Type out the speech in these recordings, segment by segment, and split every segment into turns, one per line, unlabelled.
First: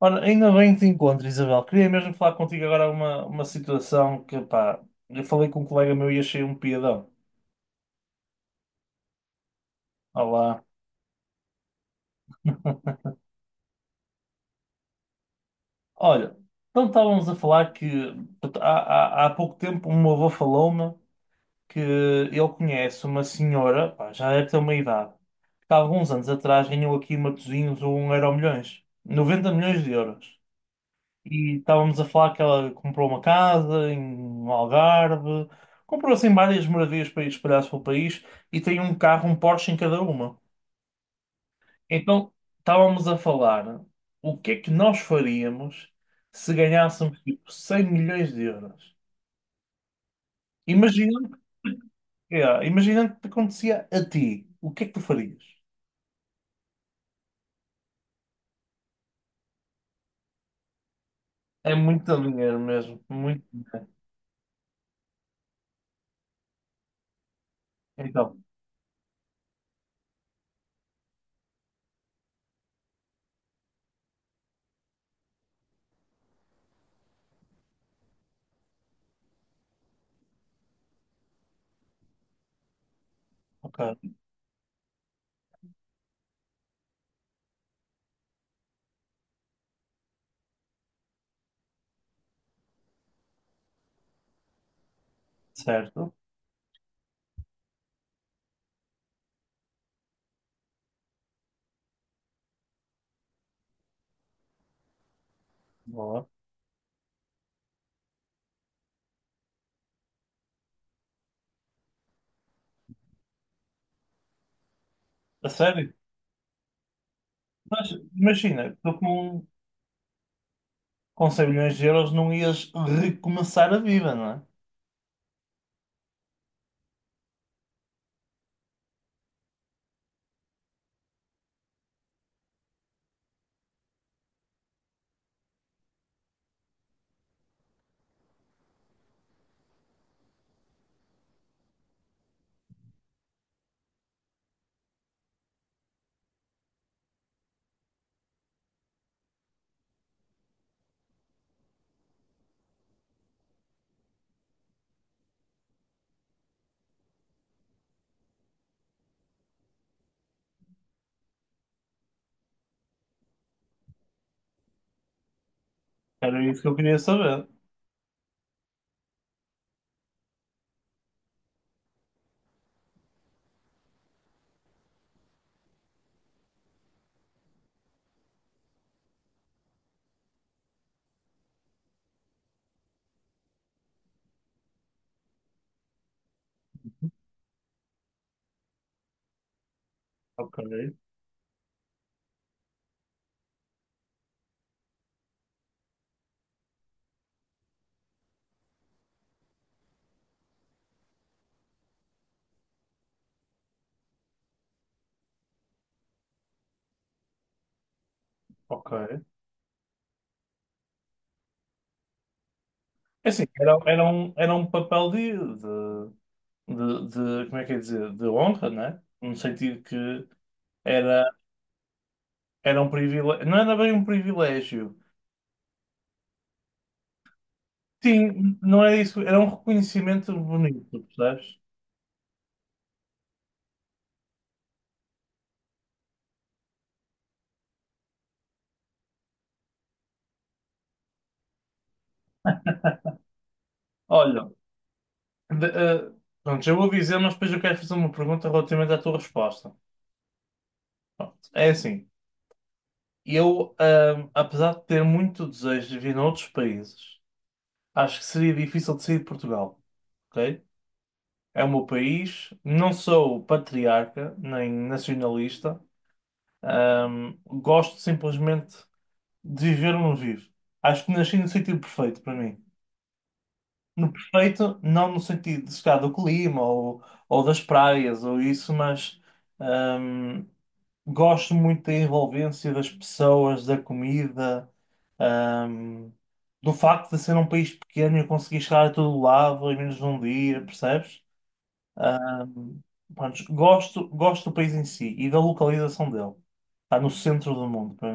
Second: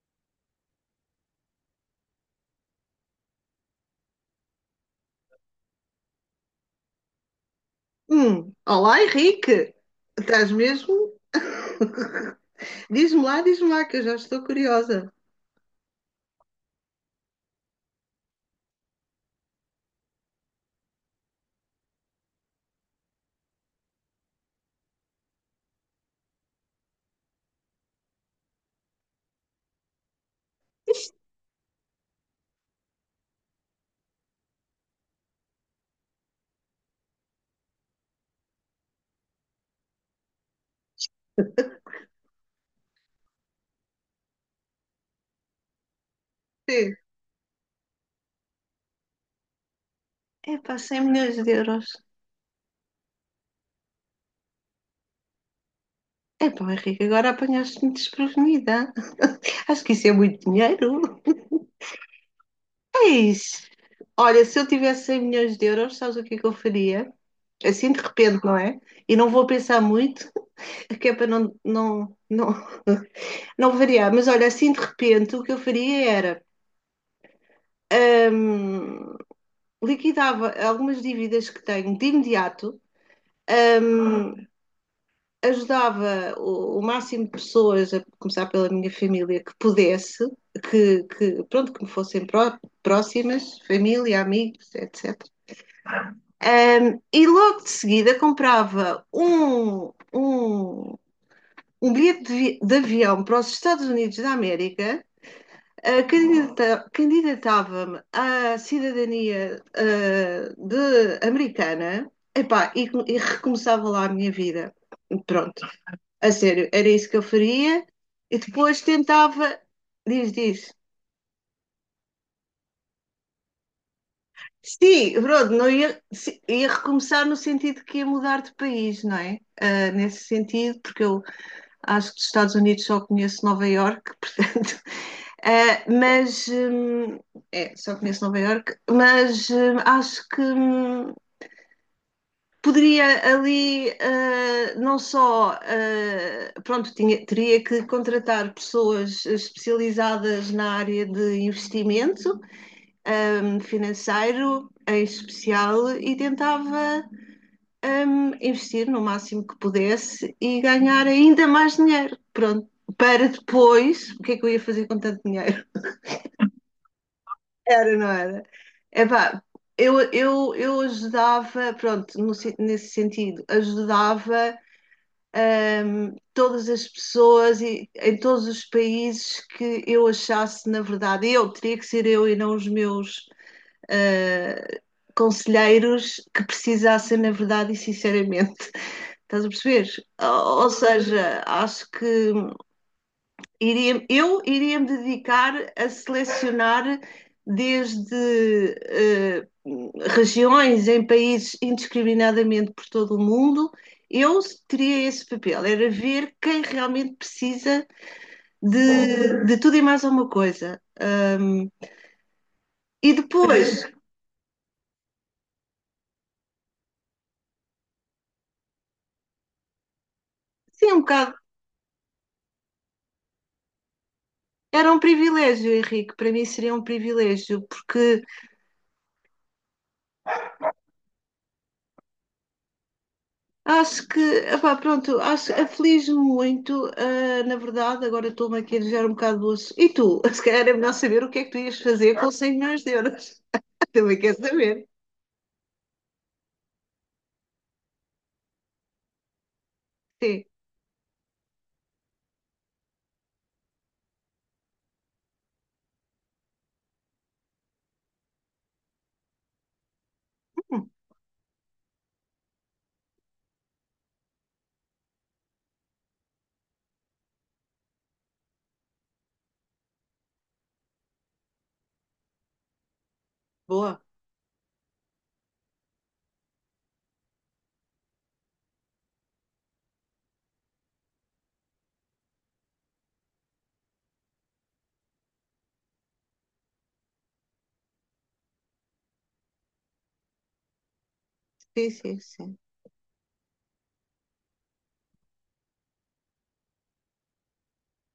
Ora, ainda bem que te encontro, Isabel. Queria mesmo falar contigo agora uma situação que, pá, eu falei com um colega meu e achei um piadão.
Olá, Henrique. Estás
Olá.
mesmo? Diz-me lá, que eu já estou curiosa.
Olha, então estávamos a falar que portanto, há pouco tempo um meu avô falou-me que ele conhece uma senhora, pá, já deve ter uma idade, que há alguns anos atrás ganhou aqui em Matosinhos um Euromilhões, 90 milhões de euros. E estávamos a falar que ela comprou uma casa no Algarve, comprou assim várias maravilhas para ir espalhar pelo país e tem um carro, um Porsche em cada uma. Então estávamos a falar o que é que nós faríamos se
Sim.
ganhássemos tipo 100 milhões de euros.
Epá, 100
Imaginando,
milhões de euros.
imaginando que te acontecia a ti, o que é que tu farias?
Epá, Henrique, agora apanhaste-me desprevenida. Acho que isso é muito dinheiro.
É muito dinheiro mesmo, muito
Eis,
dinheiro.
Olha, se eu tivesse 100 milhões de euros, sabes o que é que eu faria? Assim de
Então,
repente, não é? E não vou pensar muito, é que é para não variar. Mas olha, assim de repente, o que eu faria era hum, liquidava algumas dívidas que tenho de imediato,
ok,
hum, ajudava o máximo de pessoas, a começar pela minha família, que pudesse, que pronto, que me fossem próximas, família, amigos, etc.
certo,
E logo de seguida comprava um bilhete de avião para os Estados Unidos da América. Uh,
boa.
candidata- Candidatava-me à cidadania de americana, epá, e recomeçava lá a minha vida.
A
Pronto,
sério?
a sério, era isso que eu faria.
Mas
E
imagina,
depois
estou com um
tentava, diz, diz.
com 100 milhões de euros não ias recomeçar a vida, não é?
Sim, pronto, não ia, ia recomeçar no sentido que ia mudar de país, não é? Ah, nesse sentido, porque eu acho que dos Estados Unidos só conheço Nova Iorque, portanto. Mas só conheço Nova Iorque, mas acho que poderia ali não só pronto, teria que contratar pessoas especializadas na área de investimento financeiro em especial e tentava investir no máximo que pudesse e ganhar ainda mais dinheiro. Pronto, para depois, o que é que eu ia fazer com tanto dinheiro?
Era isso que eu queria saber.
Era, não era? Epá, eu ajudava, pronto, no nesse sentido, ajudava todas as pessoas e em todos os países que eu achasse, na verdade, eu teria que ser eu e não os meus ah, conselheiros que precisassem, na verdade e sinceramente. Estás a perceber?
Ok,
Ou seja, acho que iria me dedicar a selecionar desde regiões em países indiscriminadamente por todo o mundo. Eu teria esse papel, era ver quem realmente precisa
ok.
de tudo e mais alguma coisa. E
É assim,
depois,
era um papel como é que é dizer, de honra, não é? No sentido que
sim, um
era,
bocado
era um privilégio, não era bem um
era
privilégio.
um privilégio, Henrique, para mim seria um privilégio, porque
Sim, não era isso, era um reconhecimento bonito, percebes?
acho que, epá, pronto, acho, aflige-me muito, na verdade, agora estou-me aqui a desviar um bocado do assunto. E tu, se calhar é melhor saber o que é que tu ias fazer com 100 milhões de euros. Também quer
Olha,
saber.
de- eh, pronto, já vou dizer, mas depois eu quero fazer uma pergunta relativamente à tua resposta.
Sim.
Pronto, é assim. Eu, apesar de ter muito desejo de vir a outros países, acho que seria difícil de sair de Portugal, ok?
Hum,
É o meu país, não sou patriarca nem nacionalista, gosto simplesmente de viver onde vivo. Acho que nasci no sentido perfeito para mim.
boa.
No perfeito, não no sentido de chegar do clima ou das praias ou isso, mas gosto muito da envolvência das pessoas, da comida, ahm, do facto de ser um país pequeno e eu conseguir chegar a todo lado em menos de um dia, percebes?
Sim, sim, sim.
Ahm, pronto, gosto do país em si e da localização dele. Está no centro do mundo para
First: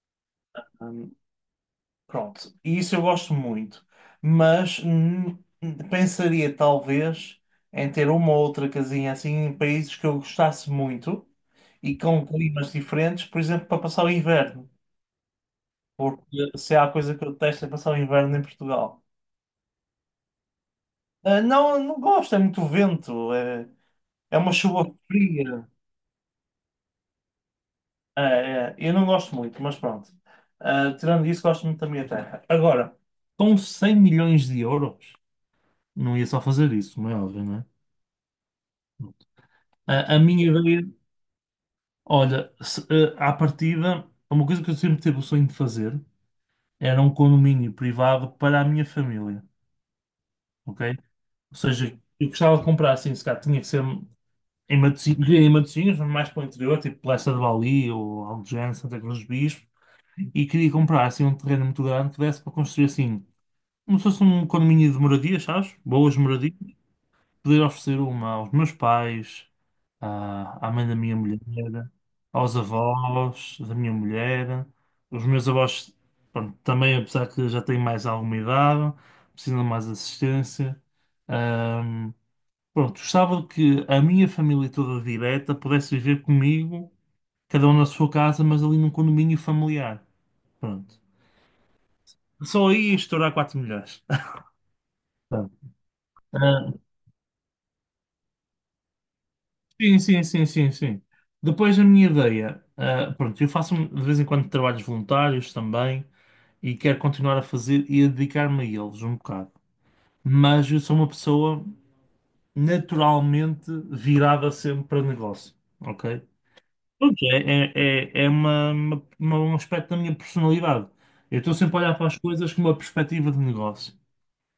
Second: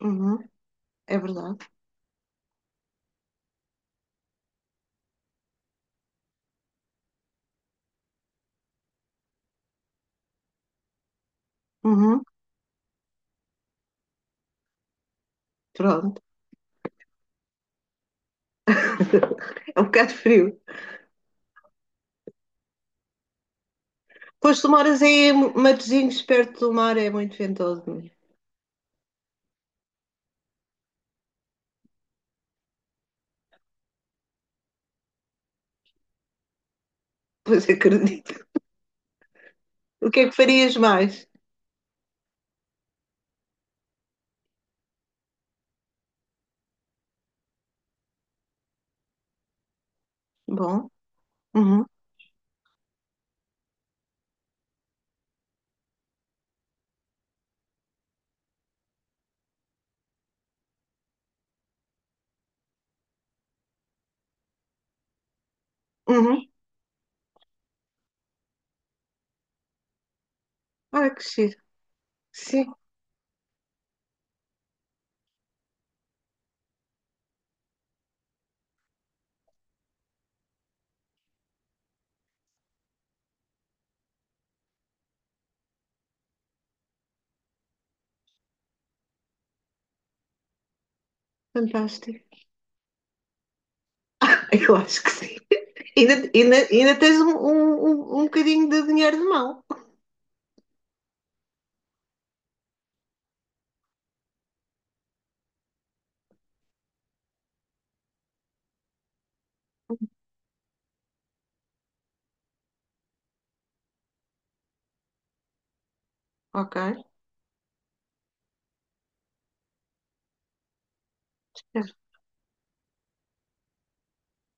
Uhum.
mim.
É verdade.
Pronto, e isso eu gosto muito, mas pensaria talvez em ter uma ou outra casinha assim em países que eu gostasse muito e
Uhum.
com climas diferentes, por exemplo, para passar o inverno,
Pronto.
porque se há coisa que eu detesto é passar o inverno em Portugal.
É um bocado frio.
Ah, não, não gosto, é muito vento, é uma
Pois tu
chuva
moras aí em
fria.
Matosinhos, perto do mar, é muito ventoso mesmo.
É, é, eu não gosto muito, mas pronto. Ah, tirando isso, gosto muito da minha terra. Agora, com 100 milhões de euros, não ia só fazer isso, como é óbvio, não
Pois acredito.
é?
O
A
que é que
minha
farias
ideia,
mais?
olha, se, eh, à partida, uma coisa que eu sempre tive o sonho de fazer era um condomínio privado para a minha família, ok?
Bom.
Ou
Uhum.
seja, eu gostava de comprar assim, se calhar tinha que ser em Matosinhos, queria em Matosinhos, mas mais para o interior, tipo Leça de Bali ou Algés, Santa Cruz do Bispo, e queria comprar assim um terreno muito grande que desse para construir assim, como se fosse um condomínio de moradias, sabes? Boas
Uhum.
moradias, poder oferecer uma aos meus pais, à mãe da
Olha
minha
que
mulher,
giro.
aos
Sim,
avós da minha mulher. Os meus avós, pronto, também, apesar que já têm mais alguma idade, precisam de mais assistência. Ahm, pronto, gostava que a minha família toda direta pudesse viver comigo, cada um na sua casa, mas ali num condomínio familiar. Pronto.
fantástico.
Só aí ia estourar 4 milhões.
Eu acho que sim.
Pronto.
Ainda, ainda,
Ah,
ainda tens um bocadinho de dinheiro de mão.
sim, sim, sim, sim, sim. Depois a minha ideia, ah, pronto, eu faço, um, de vez em quando, trabalhos voluntários também e quero continuar a fazer e a dedicar-me a eles um bocado. Mas eu sou uma pessoa naturalmente virada sempre para negócio, ok?
Ok.
Pronto, é um aspecto da minha personalidade. Eu estou sempre a
Certo.
olhar para as coisas com uma perspectiva de negócio,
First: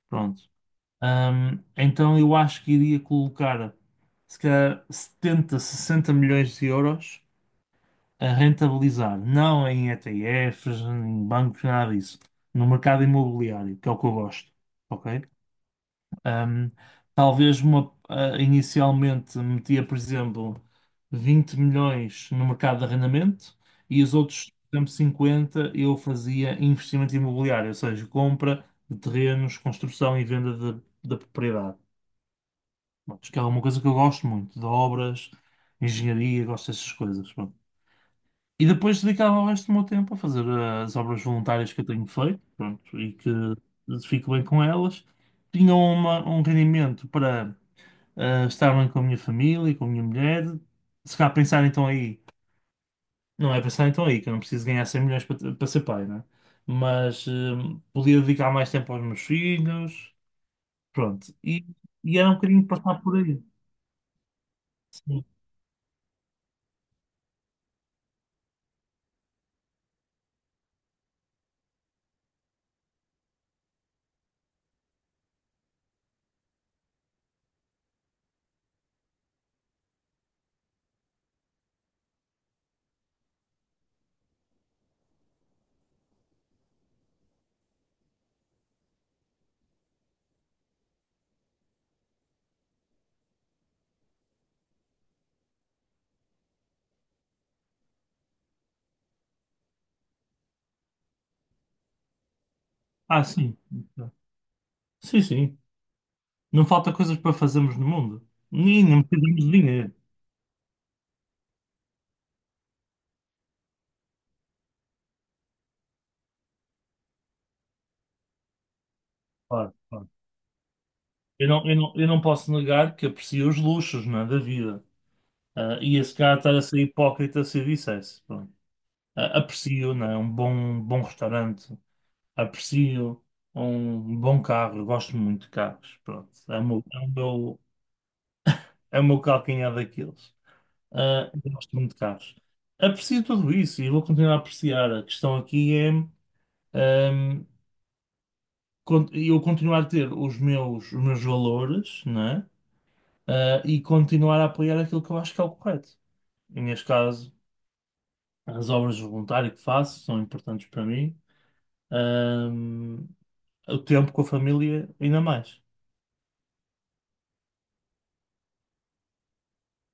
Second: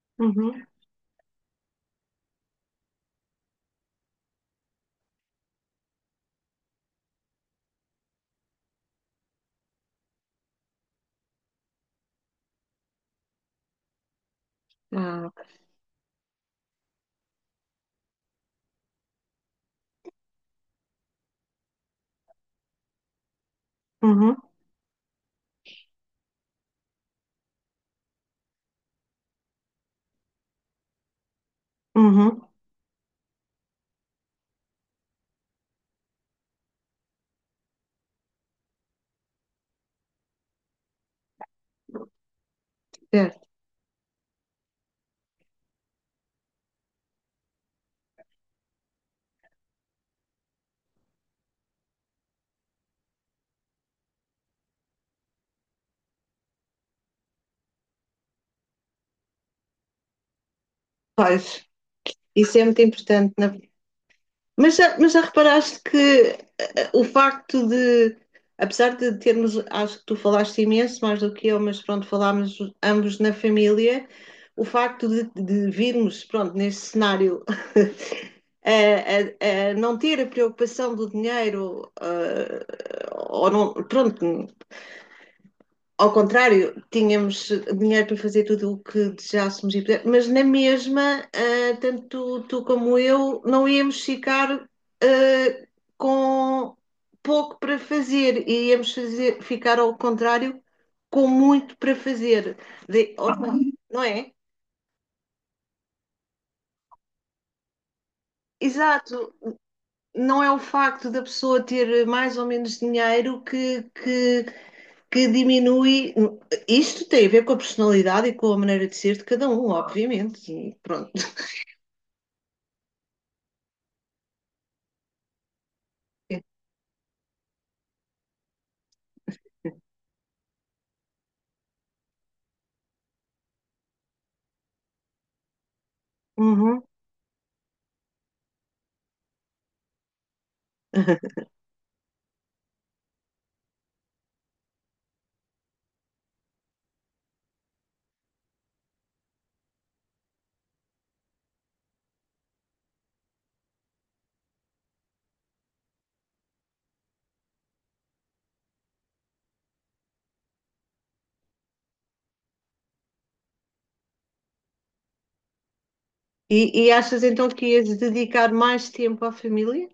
pronto.
Uhum.
Então eu acho que iria colocar, se calhar, 70 60 milhões de euros a rentabilizar, não em ETFs, em bancos, nada disso, no mercado imobiliário, que é o que eu gosto, ok?
Ah, ok.
Ahm, talvez inicialmente metia, por exemplo, 20 milhões no mercado de arrendamento e os
Uhum.
outros, por exemplo, 50 eu fazia investimento imobiliário, ou seja, compra de terrenos, construção e venda da propriedade.
Uhum.
Pronto, que é uma coisa que eu gosto muito, de obras, engenharia, gosto dessas coisas. E depois dedicava o resto do meu tempo a fazer as obras voluntárias que eu tenho feito, pronto, e que
Certo.
fico bem com elas. Tinha um rendimento para estar bem com a minha família, com a minha mulher. Se calhar pensar então aí, não é pensar então aí, que eu não preciso ganhar 100 milhões para ser pai, né? Mas podia dedicar mais tempo aos meus filhos, pronto.
Pois,
E era um
isso é
bocadinho
muito
passar por
importante.
aí.
Na Mas já
Sim.
reparaste que o facto de, apesar de termos, acho que tu falaste imenso mais do que eu, mas pronto, falámos ambos na família, o facto de virmos, pronto, neste cenário, a, a não ter a preocupação do dinheiro, eh, ou não, pronto, ao contrário, tínhamos dinheiro para fazer tudo o que desejássemos e pudéssemos, mas na mesma, tanto tu como eu, não íamos ficar ah, com pouco para fazer, e íamos fazer, ficar ao contrário com muito para fazer, De-
Ah, sim.
não é?
Sim, sim. Não falta coisas para fazermos no mundo. Nem não
Exato.
precisamos de dinheiro.
Não é o facto da pessoa ter mais ou menos dinheiro que, que diminui. Isto tem a ver com a personalidade e com a maneira de ser de cada um,
Claro, claro.
obviamente. E pronto.
Eu não posso negar que aprecio os luxos, não é, da vida. Ah, e esse cara estar a ser hipócrita se eu dissesse. Pronto. Ah, aprecio, não é, um bom restaurante. Aprecio um bom carro. Eu gosto muito de carros. Pronto. É o
Uhum.
meu, é o meu, é o meu calcanhar daqueles. Ah, eu gosto muito de carros. Aprecio tudo isso e vou continuar a apreciar. A questão aqui é, ahm, eu continuar a ter os meus valores, não é? Eh, e continuar a apoiar aquilo que eu acho que é o correto. E neste caso, as obras de voluntário que faço são importantes para mim, ahm, o tempo com a família ainda mais.
E, e achas então que ias dedicar mais tempo à família?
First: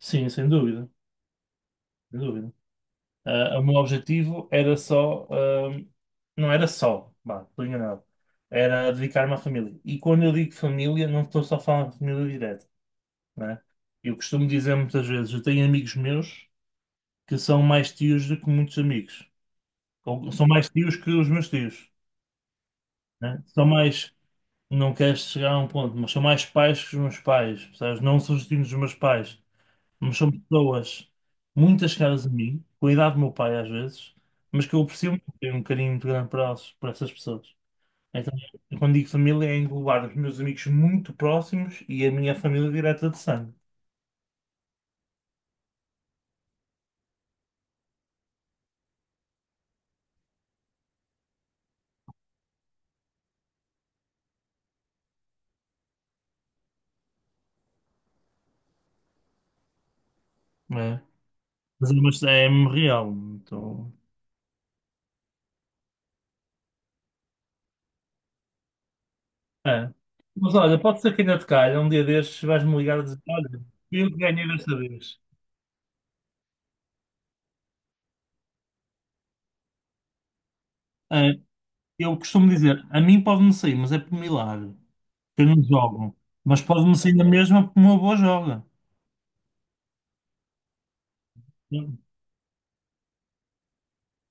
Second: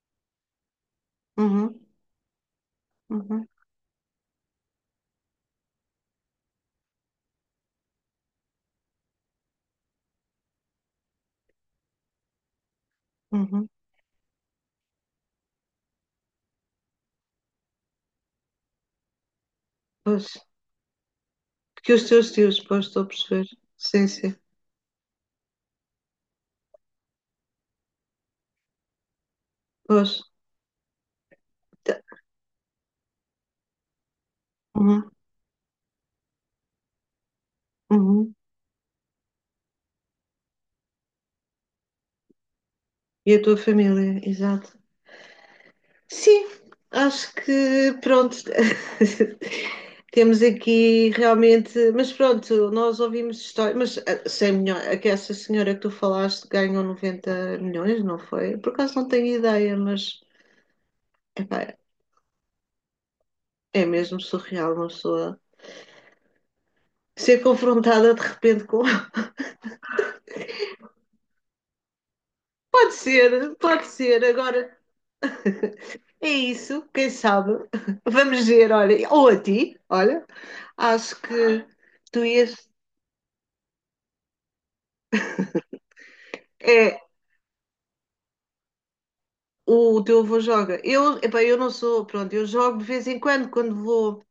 Sim, sem dúvida,
Uhum,
sem dúvida.
uhum,
Ah, o meu objetivo era só, não era só, bah, estou enganado, era dedicar-me à família. E quando eu digo família, não estou só a falar de família direta, né?
uhum.
Eu costumo dizer muitas vezes, eu tenho amigos meus que são mais tios do que muitos amigos.
Pois.
Ou são mais tios que os meus tios.
Que os teus tios, pois, estou a
Né?
perceber.
São
Sim,
mais,
sim.
não queres chegar a um ponto, mas são mais pais que os meus pais, percebes? Não sou destino dos meus pais,
Pois.
mas são pessoas muitas
Tá.
caras a mim, com a idade do meu pai às vezes, mas que eu
Uhum,
aprecio muito, tenho um carinho muito grande para elas, para essas pessoas. Então,
uhum.
eu quando digo família, é englobar os meus amigos muito próximos e a minha família direta de
E a
sangue,
tua família, exato. Sim, acho que pronto. Temos aqui realmente, mas pronto, nós ouvimos histórias, mas 100 milhões, é que essa senhora que tu falaste ganhou 90 milhões, não foi? Por acaso não tenho ideia, mas
né?
epá,
Mas é mesmo real,
é
então,
mesmo surreal uma pessoa ser confrontada de repente com.
é. Mas olha, pode ser que ainda te calhe, um dia destes vais-me ligar a dizer: olha,
Pode
fui eu que
ser,
ganhei desta
agora
vez.
é isso, quem sabe? Vamos ver, olha, ou a ti, olha, acho
É.
que
Eu
tu
costumo
ias.
dizer, a mim pode-me sair, mas é por milagre, que eu não jogo. Mas pode-me
É.
sair a mesma porque o meu avô joga.
O teu avô joga. Epá, eu não
Hum.
sou, pronto, eu jogo de vez em quando, quando vou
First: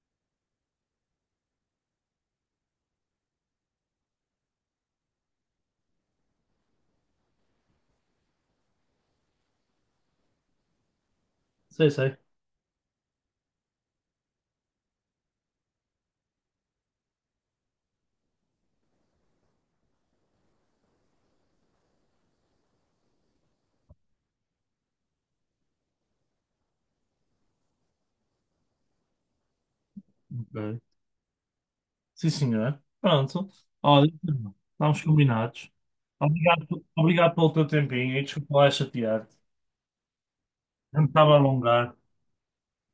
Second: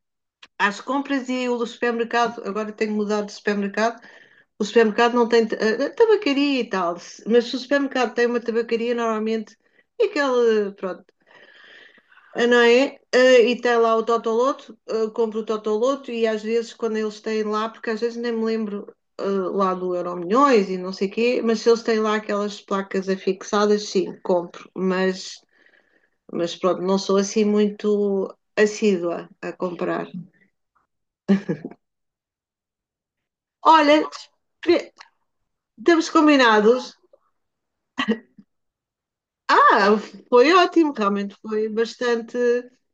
às compras e o supermercado, agora tenho mudado de supermercado, o supermercado não tem tabacaria e tal, mas se o supermercado tem uma tabacaria, normalmente é aquela pronto,
Sei, sei.
não é? E tem lá o Totoloto, compro o Totoloto e às vezes quando eles têm lá, porque às vezes nem me lembro eh, lá do Euro Milhões e não sei o quê, mas se eles têm lá aquelas placas afixadas, sim, compro, mas pronto, não sou assim muito assídua a comprar.
Ok. Sim, senhor. Pronto.
Olha,
Olha, estamos combinados.
temos
Obrigado,
combinados.
pe- obrigado pelo teu tempinho e desculpa lá chatear-te.
Ah, foi ótimo,
Não estava
realmente
a
foi
alongar.
bastante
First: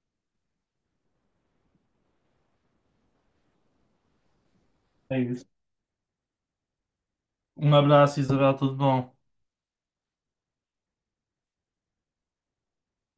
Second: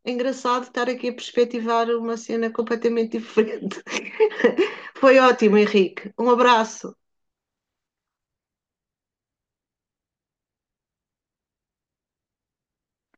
engraçado estar aqui a perspectivar uma cena completamente diferente. Foi
É isso.
ótimo, Henrique. Um abraço.
Um abraço, Isabel, tudo bom?